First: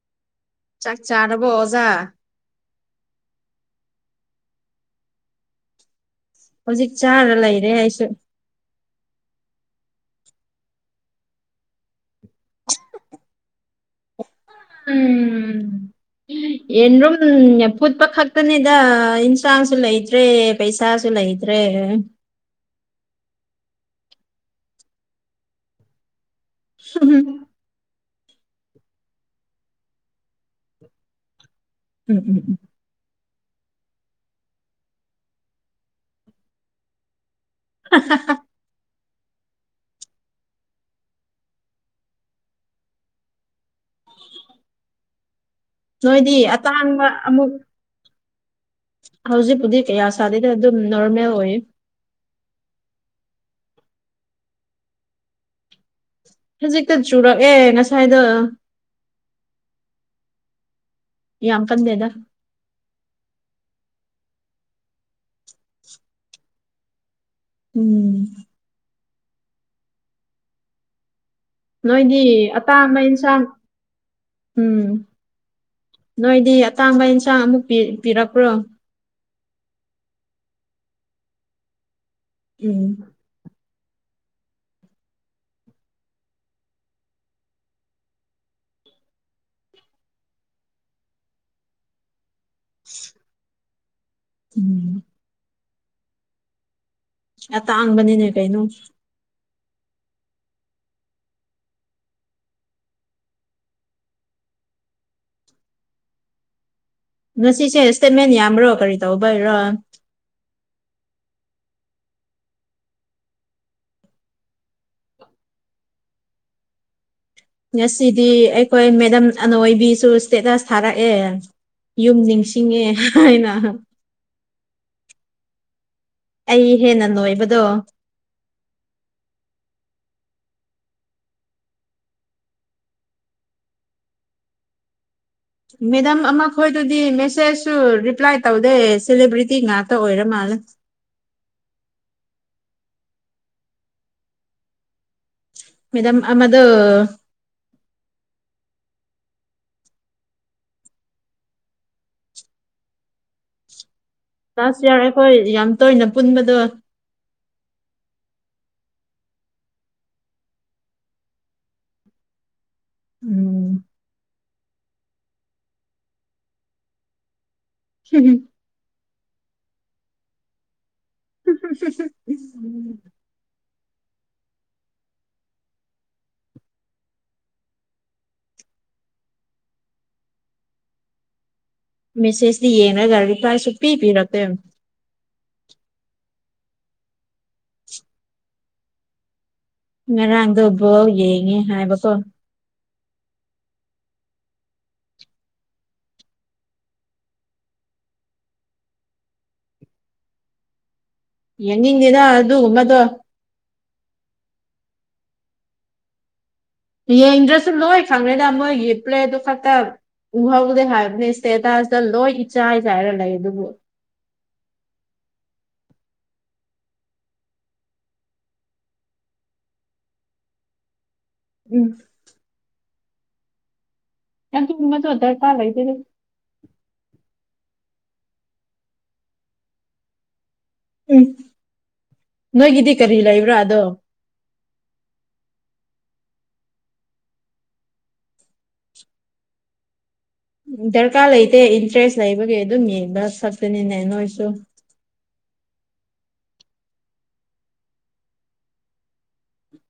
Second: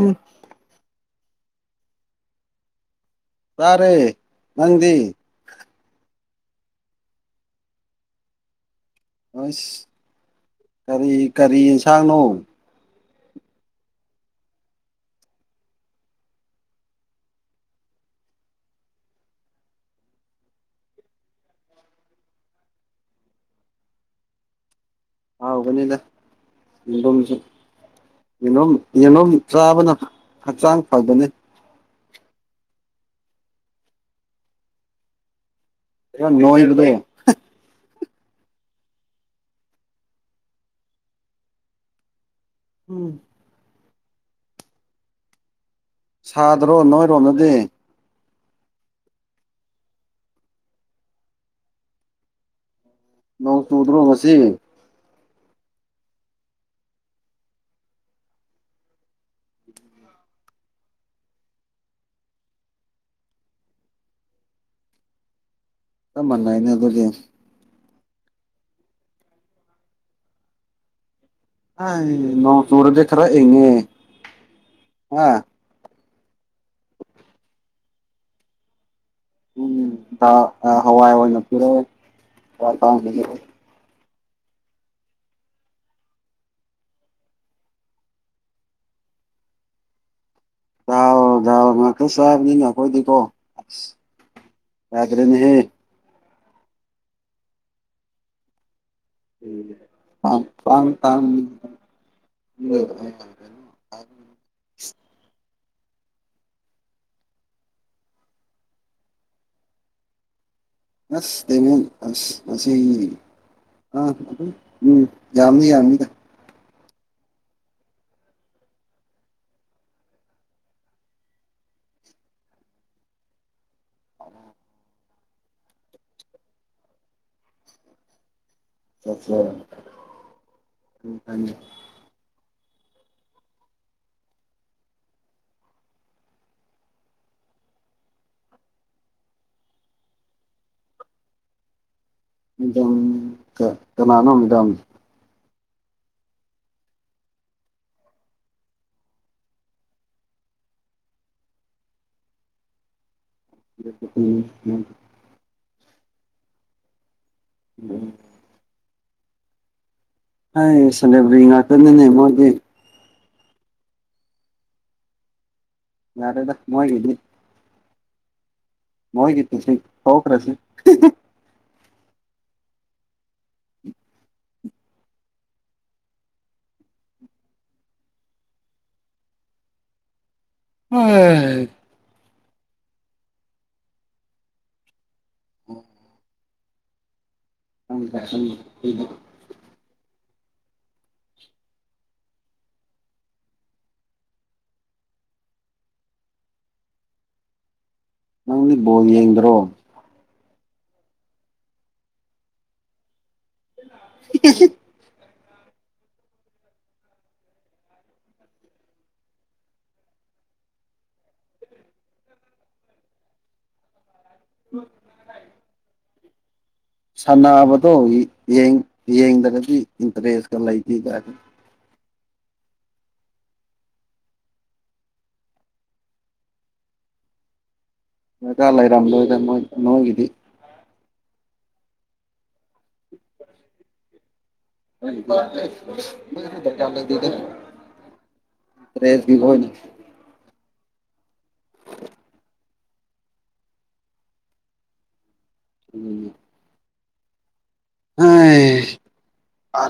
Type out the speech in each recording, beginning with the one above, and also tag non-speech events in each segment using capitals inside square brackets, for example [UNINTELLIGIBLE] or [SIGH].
ꯎꯝ ꯆꯥꯛ ꯆꯥꯔꯔꯕꯣ ꯑꯣꯖꯥ ꯇꯥꯔꯦ ꯅꯗꯤ ꯍꯧꯖꯤꯛ ꯆꯥꯔ ꯂꯩꯔꯦ ꯑꯩꯁꯨ ꯑꯁ ꯀꯔꯤ ꯀꯔꯤ ꯑꯦꯟꯁꯥꯡꯅꯣ ꯎꯝ ꯌꯦꯟ ꯔꯨꯝ ꯐꯨꯠꯄ ꯈꯛꯇꯅꯤꯗ ꯌꯦꯟꯁꯥꯡꯁꯨ ꯂꯩꯇ꯭ꯔꯦ ꯄꯩꯁꯥꯁꯨ ꯂꯩ ꯗ꯭ꯔꯦ [UNINTELLIGIBLE] ꯎꯝ ꯍꯥꯎꯒꯅꯤꯗꯝꯁꯤ ꯌꯦꯂꯣ ꯌꯦꯂꯣꯝ ꯆꯥꯕꯅ ꯍꯛꯆꯥꯡ ꯐꯕꯅꯤ ꯎꯝ ꯎꯝ ꯎꯝ ꯑꯣ ꯅꯣ ꯏꯔꯗ [UNINTELLIGIBLE] ꯎꯝ ꯅꯣꯏꯗꯤ ꯁꯥꯗ꯭ꯔꯣ ꯑꯇꯥꯡꯕ ꯑꯃꯨꯛ ꯅꯣꯏꯔꯣꯝꯅꯗꯤ ꯍꯧꯖꯤꯛꯄꯨꯗꯤ ꯀꯌꯥ ꯁꯥꯗꯦꯗ ꯑꯗꯨꯝ ꯅꯣꯔꯃꯦꯜ ꯑꯣꯏ ꯅ ꯆ ꯎꯗ꯭ꯔꯣ ꯉꯁꯤ ꯍꯧꯖꯤꯛꯇ ꯆꯨꯔꯛꯑꯦ ꯉꯁꯥꯏꯗ ꯌꯥꯝ ꯀꯟꯗꯦꯗ ꯆꯃꯅ ꯏꯅꯦ ꯑꯗꯨꯒꯤ ꯎꯝ ꯅꯣꯏꯒꯤ ꯑꯩ ꯅꯣꯡ ꯑꯇꯥꯕ ꯆꯨꯔꯗꯤ ꯈꯔ ꯑꯦꯟꯁꯥꯡ ꯏꯪꯉꯦ ꯎꯝ ꯍꯥ ꯅꯣꯏꯗꯤ ꯑꯇꯥꯡꯕ ꯑꯦꯟꯁꯥꯡ ꯑꯃꯨꯛ ꯄꯤꯔꯛꯄ꯭ꯔꯣ ꯎꯝ ꯍꯋꯥ ꯑꯋꯥ ꯅꯔ ꯎꯝ ꯀ ꯌꯥꯑꯣ ꯌꯥ ꯉꯁꯨꯕꯅꯤꯉ ꯀꯣꯏꯗꯤꯀꯣ ꯎꯝ ꯌꯥꯇꯦꯅꯤꯍꯦ ꯑ ꯇꯥꯡꯕꯅꯤꯅꯦ ꯀꯩꯩꯅꯣ ꯑꯄꯝ ꯇ ꯎ ꯉꯁꯤꯁꯦ ꯏꯁꯇꯦꯠꯃꯦꯟ ꯌꯥꯝ꯭ꯔꯣ ꯀꯔꯤ ꯇꯧꯕꯩꯔ ꯑꯁ ꯇꯃꯤ ꯑꯁ ꯑꯁꯤꯁ ꯑꯥ ꯑꯗꯨꯝ ꯎꯝ ꯌꯥꯝꯅꯤ ꯌꯥꯝꯅꯤꯗ ꯉꯁꯤꯗꯤ ꯑꯩꯈꯣꯏ ꯃꯦꯗꯝ ꯑꯅꯣꯏꯕꯤꯁꯨ ꯏꯁꯇꯦꯇꯁ ꯊꯥꯔꯛꯑꯦ ꯌꯨꯝ ꯅꯤꯡꯁꯤꯡꯉꯦ ꯍꯥꯏꯅ ꯎꯝ ꯑꯩ ꯍꯦꯟꯅ ꯅꯣꯏꯕꯗꯣ ꯆꯠ ꯏꯈ ꯃꯦꯗꯥꯝ ꯑꯃꯈꯣꯏꯗꯗꯤ ꯃꯦꯁꯦꯖꯁꯨ ꯔꯤꯄ꯭ꯂꯥꯏ ꯇꯧꯗꯩ ꯁꯦꯂꯦꯕ꯭ꯔꯤꯇꯤ ꯉꯥꯛꯇ ꯑꯣꯏꯔꯝꯃ ꯑ ꯃꯗꯥꯝ ꯀꯅꯥꯅꯣ ꯃꯗꯥꯝ ꯃꯦꯗꯥꯝ ꯑꯃꯗꯨ ꯂꯥꯁ ꯌꯥꯌꯥꯔ ꯑꯩꯈꯣꯏ ꯌꯥꯝ ꯇꯣꯏꯅ ꯄꯨꯟꯕꯗꯣ ꯎꯝ ꯍ ꯁꯂꯕ ꯉꯥꯛꯅꯤꯅꯦ ꯃꯦ ꯎꯝ ꯌꯥꯔꯦꯗ ꯅꯣꯏꯒꯗꯗꯤ ꯍꯨꯝ ꯍꯒꯤꯇ ꯁꯤ ꯍꯈ꯭ꯔꯥꯁꯤ ꯁ ꯑꯣ ꯃꯦꯁꯦꯁꯇꯤ ꯌꯦꯡꯉꯒ ꯔꯤꯄ꯭ꯂꯥꯏꯁꯨ ꯄꯤꯕꯤꯔꯛꯛꯇ ꯍꯪ ꯍ ꯉꯔꯥꯡꯗꯣꯕꯧ ꯌꯦꯡꯉꯦ ꯍꯥꯏꯕꯀꯣ ꯅꯪꯗꯤ ꯕꯣꯜ ꯌꯦꯡꯗ꯭ꯔꯣ ꯌꯦꯡꯅꯤꯡꯗꯤꯅ ꯑꯗꯨꯒꯨꯝꯕꯗꯣ ꯀꯁ ꯌꯦꯡꯗ꯭ꯔꯁꯨ ꯂꯣꯏ ꯐꯪꯉꯦꯗ ꯃꯣꯏꯒꯤ ꯄ꯭ꯂꯦꯠꯇꯨ ꯈꯛꯇ ꯎꯍꯧꯗꯦ ꯍꯥꯏꯕꯅꯤ ꯏꯁꯇꯦꯗꯥꯁꯇ ꯂꯣꯏ ꯏꯆꯥ ꯏ ꯆꯥꯏꯔ ꯂꯩ ꯑꯗꯨꯕꯨ ꯎꯝ ꯁꯥꯟꯅꯕꯗꯣ ꯌꯦꯡꯗ꯭ꯔꯒꯗꯤ ꯏꯟꯇꯔꯦꯁꯀ ꯂꯩꯇꯦꯗ ꯎꯝ ꯀ ꯇꯃꯗ ꯑꯣꯗꯔ ꯇꯥ ꯂꯩ ꯂꯩꯗꯔ ꯃꯒꯥ ꯂꯩꯔꯝꯗꯣꯏꯗꯣꯏ ꯅꯣꯏꯒꯤꯗꯤ ꯎꯝ ꯅꯣꯏꯒꯤꯗꯤ ꯀꯔꯤ ꯂꯩꯕ꯭ꯔꯥ ꯑꯗꯣ ꯗꯤ ꯔꯦꯁꯕꯤ ꯀꯅꯤ ꯗꯔꯀꯥꯔ ꯂꯩꯇꯦ ꯏꯟꯇꯔꯦꯁ ꯂꯩꯕꯒꯤ ꯑꯗꯨꯝ ꯌꯦꯡꯕ ꯁꯛꯇꯅꯤꯅꯦ ꯅꯣꯏꯁꯨ ꯎ ꯑ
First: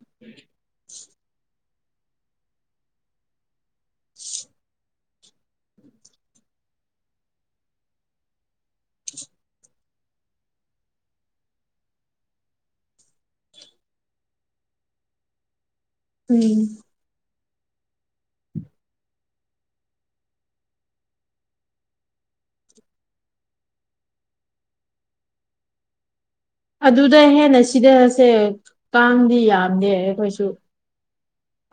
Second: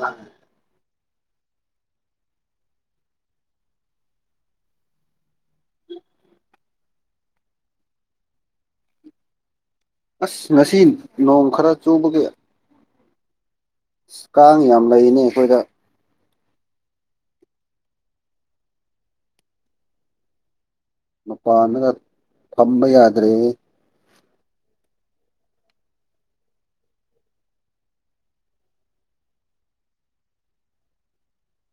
ꯑꯁ ꯉꯁꯤ ꯅꯣꯡ ꯈꯔ ꯆꯨꯕꯒꯤꯦ ꯀꯥꯡ ꯌꯥꯝ ꯂꯩꯔꯤꯅꯤ ꯑꯩꯈꯣꯏꯗ ꯎꯝ ꯃꯄꯥꯟꯒ ꯐꯝꯕ ꯌꯥꯗ꯭ꯔꯦ ꯑꯗꯨꯗ ꯍꯦꯟꯅ ꯁꯤꯗꯔꯁꯦ ꯀꯥꯡꯗꯤ ꯌꯥꯝꯗꯦ ꯑꯩꯈꯣꯏꯁꯨ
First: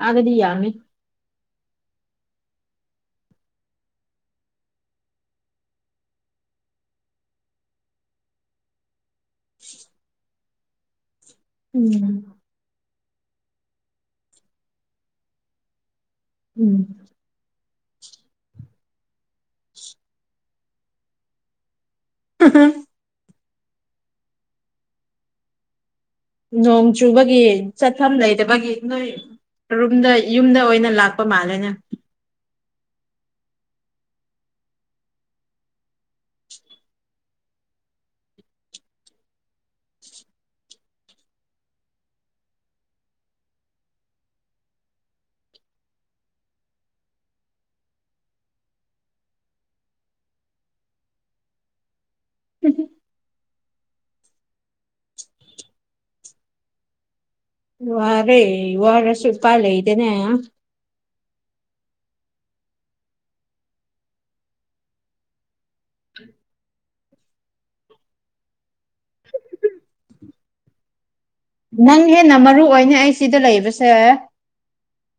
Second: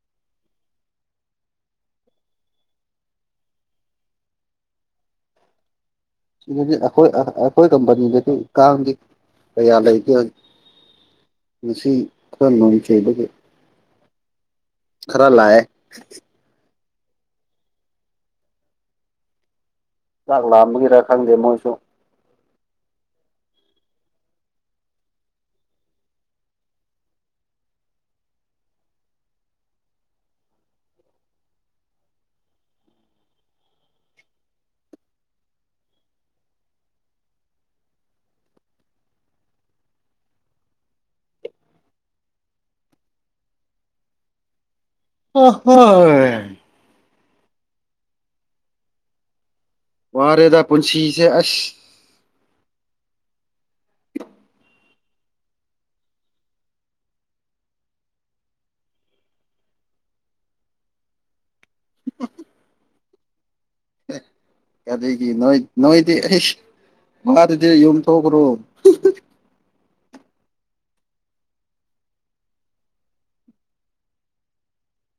ꯑꯗꯤ ꯌꯥꯃꯤ ꯁꯤꯗꯤ ꯑꯩꯈꯣꯏ ꯑꯩꯈꯣꯏ ꯀꯝꯄꯅꯤꯗꯗꯤ ꯀꯥꯡꯗꯤ ꯀꯌꯥ ꯂꯩꯒꯦ ꯉꯁꯤ ꯎꯝ ꯈꯔ ꯂꯅꯨꯡ ꯆꯩꯕꯒꯦ ꯈꯔꯂꯌꯦ ꯎꯝ ꯆꯥꯛ ꯂꯥꯛꯑꯝꯕꯒꯤꯔ ꯈꯪꯗꯦ ꯃꯣꯏꯁꯨ ꯎ ꯅꯣꯡ ꯆꯨꯕꯒꯤ ꯆꯠꯐꯝ ꯂꯩꯕꯒꯤ ꯅꯣꯏ ꯔꯨꯝꯗ ꯌꯨꯝꯗ ꯑꯣꯏꯅ ꯂꯥꯛꯄ ꯃꯥꯜꯂꯦꯅꯦ ꯑꯣ ꯍꯣ ꯋꯥꯔꯦꯗ ꯄꯨꯟꯁꯤꯁꯦ ꯑꯁ ꯎꯝꯝ ꯋꯥꯔꯦ ꯏ ꯋꯥꯔꯁꯨ ꯄ ꯂꯩꯦ ꯏꯗꯦꯅꯦ ꯑꯦ ꯀꯗꯒꯤ ꯅꯣꯏ ꯅꯣꯏꯗꯤ ꯑꯩ ꯃꯥꯗꯨꯗꯤ ꯌꯨꯝꯊꯣꯛꯈ꯭ꯔꯣ ꯅꯪ ꯍꯦꯟꯅ ꯃꯔꯨ ꯑꯣꯏꯅꯦ ꯑꯩ ꯁꯤꯗ ꯂꯩꯕꯁꯦ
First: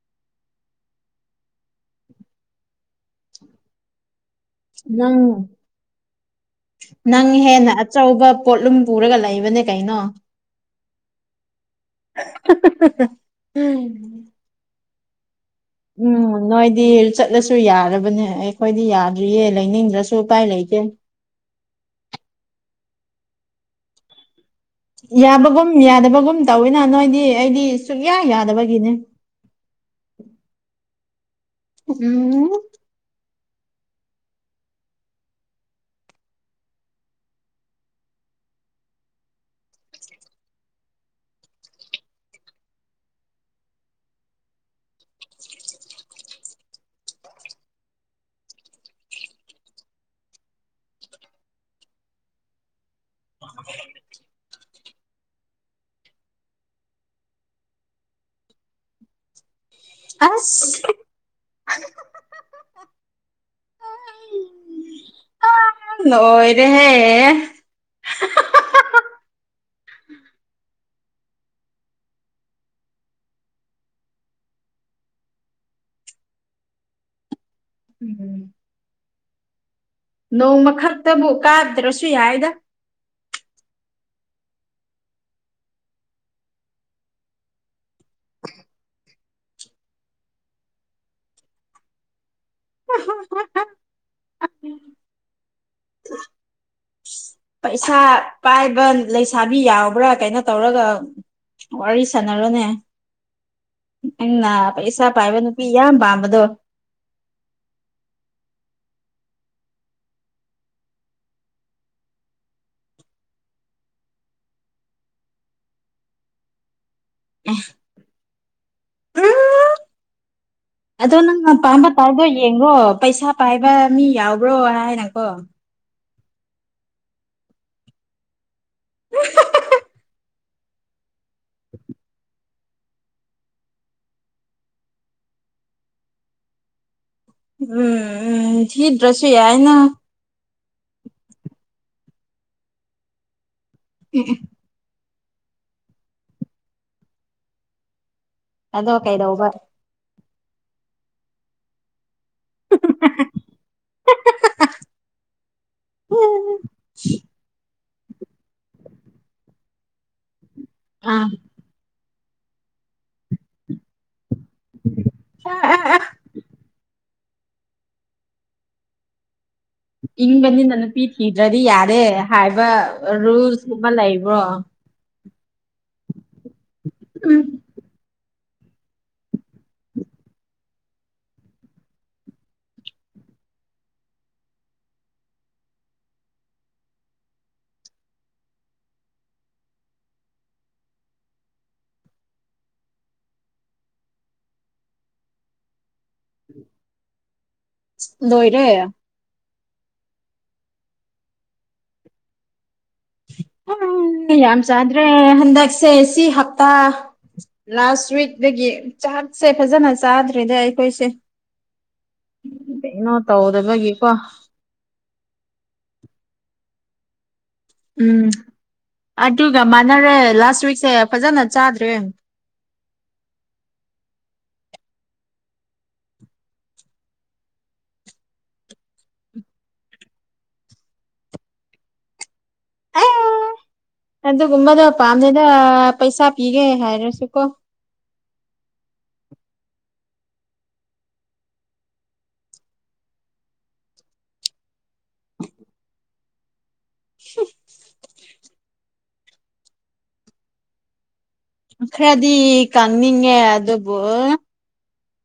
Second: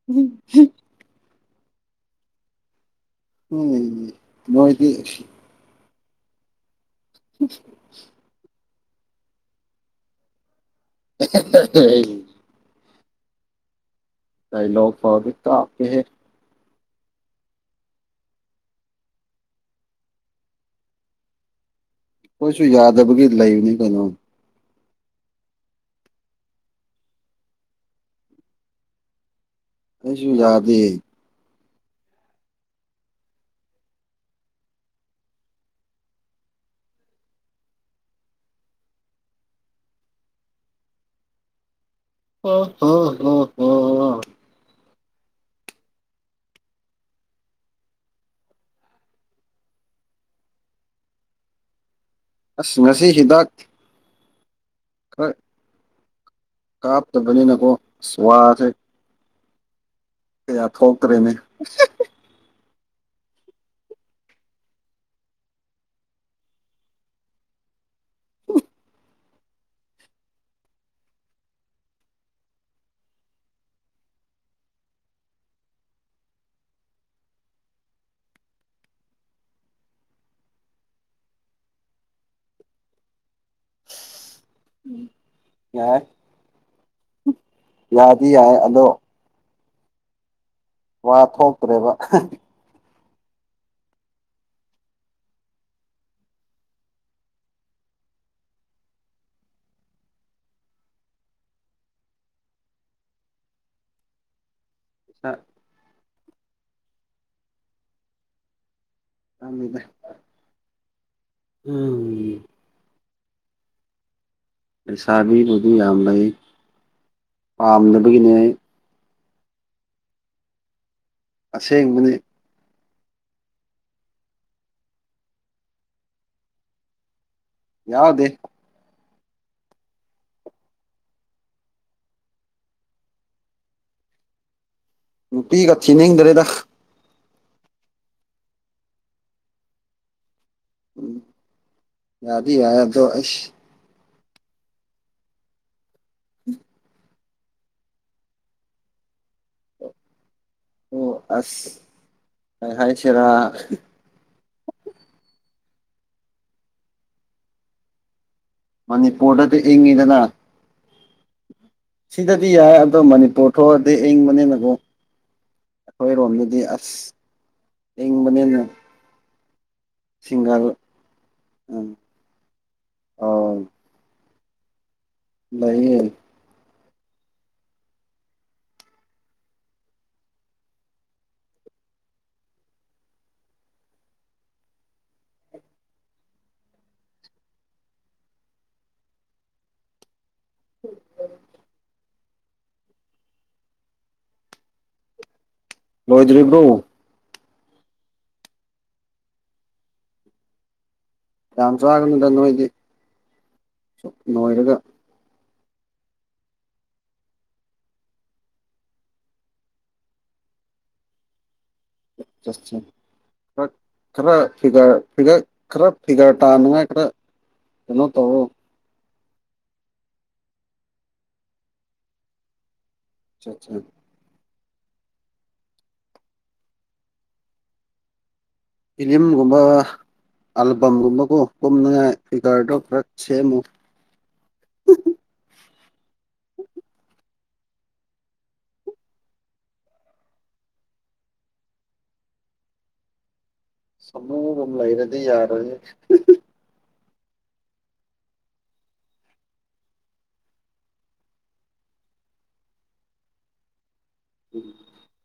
ꯎꯝ ꯎꯝ ꯅꯪ ꯃꯣꯏꯗꯤꯁꯤ ꯅꯪ ꯍꯦꯟꯅ ꯑꯆꯧꯕ ꯄꯣꯠꯂꯨꯝ ꯄꯨꯔꯒ ꯂꯩꯕꯅꯦ ꯀꯩꯅꯣ [INAUDIBLE] ꯎꯝ ꯀꯥꯏ ꯂ ꯐꯥꯎꯕ ꯎꯝꯣꯏ ꯗꯤ ꯆꯠꯂꯁꯨ ꯌꯥꯔꯕꯅꯦ ꯑꯩꯈꯣꯏꯗꯤ ꯌꯥꯗ꯭ꯔꯤꯌꯦ ꯂꯩꯅꯤꯡꯗ꯭ꯔꯁꯨ ꯎꯄꯥꯏ ꯂꯩꯇꯦ ꯀꯣꯏꯁꯨ ꯌꯥꯗꯕꯒꯤ ꯂꯩꯕꯅꯤ ꯀꯩꯅꯣ ꯌꯥꯕꯒꯨꯝ ꯌꯥꯗꯕꯒꯨꯝ ꯇꯧꯋꯤꯅ ꯅꯣꯏꯗꯤ ꯑꯩꯗꯤ ꯁꯨꯛꯌꯥ ꯌꯥꯗꯕꯒꯤꯅꯦ ꯑꯩꯁꯨ ꯌꯥꯗꯦ ꯎꯝ ꯑ ꯍ ꯍ ꯍ ꯑꯁ ꯉꯁꯤ ꯍꯤꯗꯥꯛ ꯈꯣꯏ ꯀꯥꯞꯇ ꯅꯤ ꯅꯀꯣ ꯁ꯭ꯋꯥꯁ ꯀ ꯑꯁ ꯌꯥ ꯊꯣꯛꯇꯔꯦꯅꯦ ꯅꯣꯏꯔꯦꯍꯦ ꯎꯝ ꯅꯣꯡꯃ ꯈꯛꯇꯕꯨꯛ ꯀꯥꯗ꯭ꯔꯁꯨ ꯌꯥꯏꯗ ꯎ ꯌꯥꯏ ꯌꯥꯗꯤ ꯌꯥꯏ ꯑꯗꯣ ꯋꯥ ꯊꯣꯛꯇ꯭ꯔꯦꯕ ꯍ ꯄꯩꯁꯥ ꯄꯥꯏꯕ ꯂꯩꯁꯥꯕꯤ ꯌꯥꯎꯕ꯭ꯔꯥ ꯀꯩꯅꯣ ꯇꯧꯔꯒ ꯋꯥꯔꯤ ꯁꯥꯟꯅꯔꯣꯅꯦ ꯅꯪꯩꯅ ꯏꯁꯁꯥ ꯄꯥꯏꯕ ꯅꯨꯄꯤ ꯌꯥꯝ ꯄꯥꯝꯕꯗꯣ ꯑꯗ ꯎꯝ ꯂꯩꯁꯥꯕꯤꯕꯨꯗꯨ ꯌꯥꯝ ꯂꯩ ꯄꯥꯝꯗꯅꯕꯒꯤꯅꯦ ꯑꯗꯣ ꯅꯪꯅꯄꯥꯥꯝꯕ ꯑꯁꯦꯡꯕꯅꯤ ꯇꯥꯏꯗꯣ ꯌꯦꯡꯉꯣ ꯄꯩꯁꯥ ꯄꯥꯏꯕ ꯃꯤ ꯌꯥꯎꯕ꯭ꯔꯣ ꯍꯥꯏꯅꯀꯣ ꯌꯥꯎꯗꯦ [UNINTELLIGIBLE] ꯅꯨꯄꯤꯒ ꯊꯤ ꯅꯤꯡꯗꯔꯦꯗ ꯎꯝ ꯎꯝ ꯊꯤꯗ꯭ꯔꯁꯨ ꯌꯥꯏꯅ ꯌꯥꯔꯤ ꯌꯥꯗꯣ ꯑꯁ ꯎꯝ ꯑꯗꯣ ꯀꯩꯗꯎꯕꯔꯦ ꯑꯣ ꯑꯁ ꯍꯥꯏꯥꯏꯆꯦꯔꯥ ꯎꯝ ꯃꯅꯤꯄꯨꯔꯗꯗꯤ ꯏꯡꯉꯤꯗꯅ ꯑꯥ ꯁꯤꯗꯗꯤ ꯌꯥꯏ ꯑꯣ ꯃꯅꯤꯄꯨꯔ ꯊꯣꯛꯑꯗꯤ ꯏꯪꯕꯅꯤ ꯑꯗꯨ ꯑꯩꯈꯣꯏꯔꯣꯝꯗꯗꯤ ꯑꯁ ꯏꯪꯕꯅꯤꯅ ꯁꯤꯡꯒꯜ ꯏꯪꯕꯅꯤꯅ ꯅꯨꯄꯤ ꯊꯤꯗ꯭ꯔꯗꯤ ꯎꯝ ꯌꯥꯔꯦ ꯍꯥꯏꯕ ꯔꯨꯜꯁꯨꯝ ꯑꯃ ꯂꯩꯕ ꯋꯥ ꯅꯌꯦ ꯎꯝ ꯎꯝ ꯂꯣꯏꯗꯔꯤ꯭ꯔꯎ ꯂꯣꯏꯔꯦ ꯆꯁ ꯍꯥꯏꯒꯅ ꯇ ꯅꯣꯣꯏꯗꯤ ꯑ ꯌꯥꯝ ꯆꯗ꯭ꯔꯦ ꯍ ꯆꯥꯛꯁꯦ ꯁꯤ ꯍꯞꯇꯥ ꯂꯥꯁ ꯋꯤꯛꯇꯒꯤ ꯆꯥꯛꯁꯦ ꯐꯖꯅ ꯆꯥꯗ꯭ꯔꯦꯗ ꯑꯩ ꯀꯁ ꯈꯔ ꯈꯔ ꯄꯤꯒ ꯄꯤꯒ ꯈꯔ ꯐꯤꯒꯔ ꯇꯥꯅꯉꯥꯏ ꯈꯔ ꯀꯩꯅꯣ ꯎꯝ ꯇꯧꯔꯣ ꯑꯗꯨꯒ ꯃꯥꯟꯅꯔꯦ ꯂꯥꯁ ꯋꯤꯛꯁꯦ ꯐꯖꯅ ꯆꯥꯗ꯭ꯔꯦ ꯑꯆꯥ ꯑꯆꯥ ꯐꯤꯂꯤꯝꯒꯨꯝꯕ ꯑꯜꯕꯝꯒꯨꯝꯕ ꯀꯣ ꯀꯉꯥꯏ ꯑ ꯅꯗꯨ ꯀꯃꯗ ꯄꯝꯅꯗ ꯄꯩꯁꯥ ꯄꯤꯒꯦ ꯍꯥꯏꯔꯦꯁꯨꯀꯣ ꯁꯃꯨꯒꯝ ꯂꯩꯔꯗꯤ ꯌꯥꯔꯅꯤ ꯍꯤ ꯈꯔꯗꯤ ꯀꯪꯅꯤꯡꯉꯦ ꯑꯗꯨꯕꯨ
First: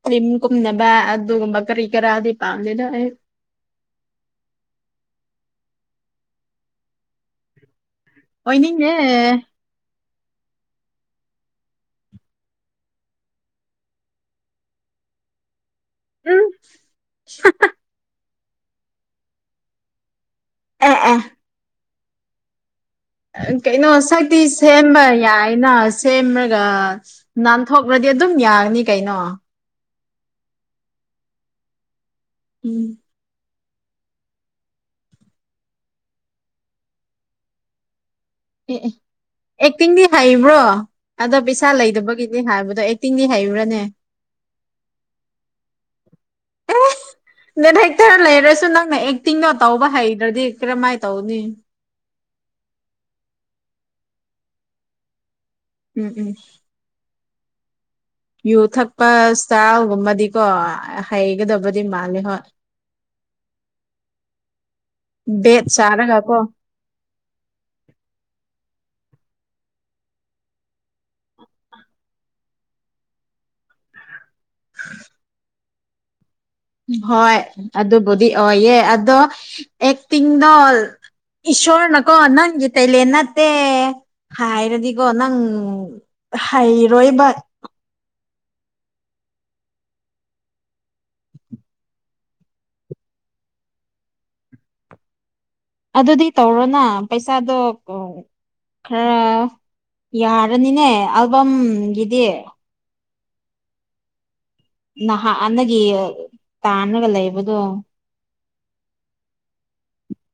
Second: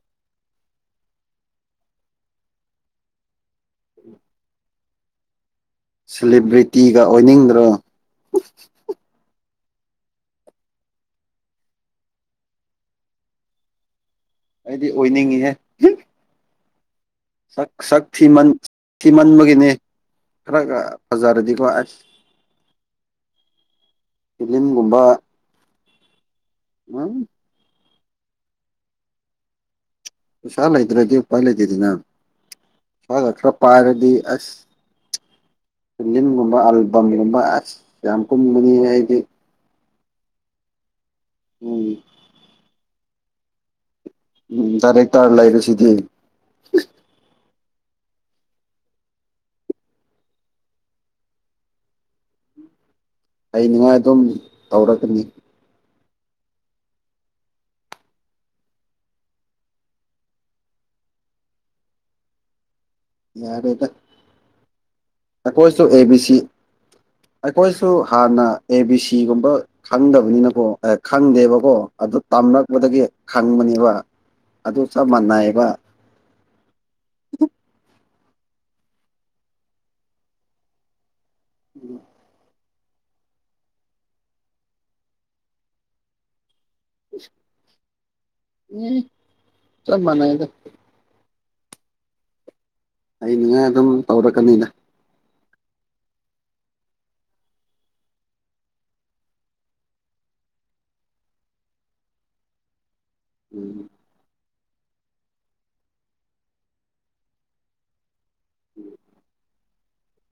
ꯀ꯭ꯔꯤꯝ ꯀꯨꯝꯅꯕ ꯑꯗꯨꯒꯨꯝꯕ ꯀꯔꯤ ꯀꯔꯥꯗꯤ ꯄꯥꯝꯗꯦꯗꯥ ꯑꯩ ꯎꯝ ꯁꯦꯂꯤꯕ꯭ꯔꯤꯇꯤꯒ ꯑꯣꯏꯅꯤꯡꯗ꯭ꯔꯣ ꯑꯣꯏꯅꯤꯡꯗꯦ ꯑꯩꯗꯤ ꯑꯣꯏꯅꯤꯡꯉꯤꯍꯦ ꯎꯝ ꯁꯛ ꯁꯛ ꯊꯤꯃꯟ ꯊꯤꯃꯟꯕꯒꯤꯅꯤ ꯈꯔꯒ ꯑꯦ ꯑꯦ ꯐꯖꯔꯗꯤꯀꯣ ꯑꯁ ꯀꯩꯅꯣ ꯁꯛꯇꯤ ꯁꯦꯝꯕ ꯐꯤꯂꯤꯝꯒꯨꯝꯕ ꯌꯥꯏꯅ ꯁꯦꯝꯃꯔꯒ ꯎꯝ ꯅꯥꯟꯊꯣꯛ ꯕꯗꯤ ꯑꯗꯨꯝ ꯌꯥꯒꯅꯤ ꯀꯩꯅꯣ ꯄꯩꯁꯥ ꯂꯩꯗ꯭ꯔꯗꯤ ꯎꯄꯥꯏ ꯂꯩꯗꯦꯗꯅ ꯎꯝ ꯃꯒꯥ ꯈꯔꯞ ꯄꯥꯏꯔꯗꯤ ꯑꯁ ꯅꯤꯟꯒꯨꯝꯕ ꯑꯜꯕꯝꯒꯨꯝꯕ ꯑꯁ ꯌꯥꯝ ꯀꯨꯝꯒꯅꯤꯅꯦ ꯑꯩꯗꯤ ꯇꯤꯡꯗꯤ ꯍꯩꯕ꯭ꯔꯣ ꯑꯗꯣ ꯄꯩꯁꯥ ꯎꯝ ꯂꯩꯗꯕꯒꯤꯗꯤ ꯍꯥꯏꯕꯗꯣ ꯑꯦꯇꯤꯡꯗꯤ ꯍꯩꯕ꯭ꯔꯥꯅꯦ ꯎꯝ ꯗꯥꯏꯔꯦꯛꯇꯔ ꯂꯩꯕꯁꯤꯗꯤ ꯅꯠ ꯍꯦꯛꯇꯔ ꯂꯩꯔꯁꯨ ꯅꯪꯅ ꯑꯦꯛꯇꯤꯡꯗꯣ ꯇꯧꯕ ꯍꯩꯗ꯭ꯔꯗꯤ ꯀꯔꯃꯥꯏ ꯇꯧꯅꯤ ꯎꯝ ꯂꯩꯅꯤꯡꯉꯥꯏ ꯑꯗꯨꯝ ꯇꯧꯔꯛꯒꯅꯤ ꯎꯝ ꯎꯝ ꯌꯨ ꯊꯛꯄ ꯏꯁꯇꯌꯥꯜꯒꯨꯝꯕꯗꯤꯀꯣ ꯍꯩꯒꯗꯕꯗꯤ ꯃꯥꯂꯦ ꯍꯣꯏ ꯌꯥꯔꯦꯗ ꯕꯦꯠ ꯑꯈꯣꯏꯁꯨ ꯑꯦ ꯕꯤ ꯆꯥꯔꯒ ꯁꯤ ꯀꯣ ꯑꯩꯈꯣꯏꯁꯨ ꯍꯥꯟꯅ ꯑꯦ ꯕꯤ ꯁꯤ ꯏꯒꯨꯝꯕ ꯈꯪꯗꯕꯅꯤꯅꯀꯣ ꯑꯦ ꯈꯪꯗꯦꯕꯀꯣ ꯑꯗꯨ ꯇꯝꯔꯛꯄꯗꯒꯤ ꯈꯪꯕꯅꯦꯕ ꯑꯗꯨ ꯆꯞ ꯃꯅꯥꯌꯦꯕ ꯍꯣꯏ ꯑꯗꯨꯕꯨꯗꯤ ꯑꯣꯏꯌꯦ ꯑꯗꯣ ꯑꯦꯛꯇꯤꯡꯗꯣ ꯏꯁꯁꯣꯔ ꯅꯀꯣ ꯅꯪꯒꯤ ꯀꯩꯂꯦꯟ ꯅꯠꯇꯦ ꯍꯥꯏꯔꯗꯤꯒꯣ ꯅꯪ ꯍꯩꯔꯣꯏꯕ ꯅꯤ ꯆꯝ ꯃꯅꯥꯏꯗ ꯑꯩꯅꯤꯉꯥꯏ ꯑꯗꯨꯝ ꯇꯧꯔꯛꯀꯅꯤꯗ ꯑꯗꯨꯗꯤ ꯇꯧꯔꯣꯅ ꯄꯩꯁꯥꯗꯣ ꯀꯥꯎ ꯈꯔ ꯌꯥꯔꯅꯤꯅꯦ ꯑꯜꯕꯝꯒꯤꯗꯤ ꯎꯝ ꯅꯍꯥ ꯑꯥꯟꯅꯒꯤ ꯇꯥꯅꯒ ꯂꯩꯕꯗꯣ ꯎꯝ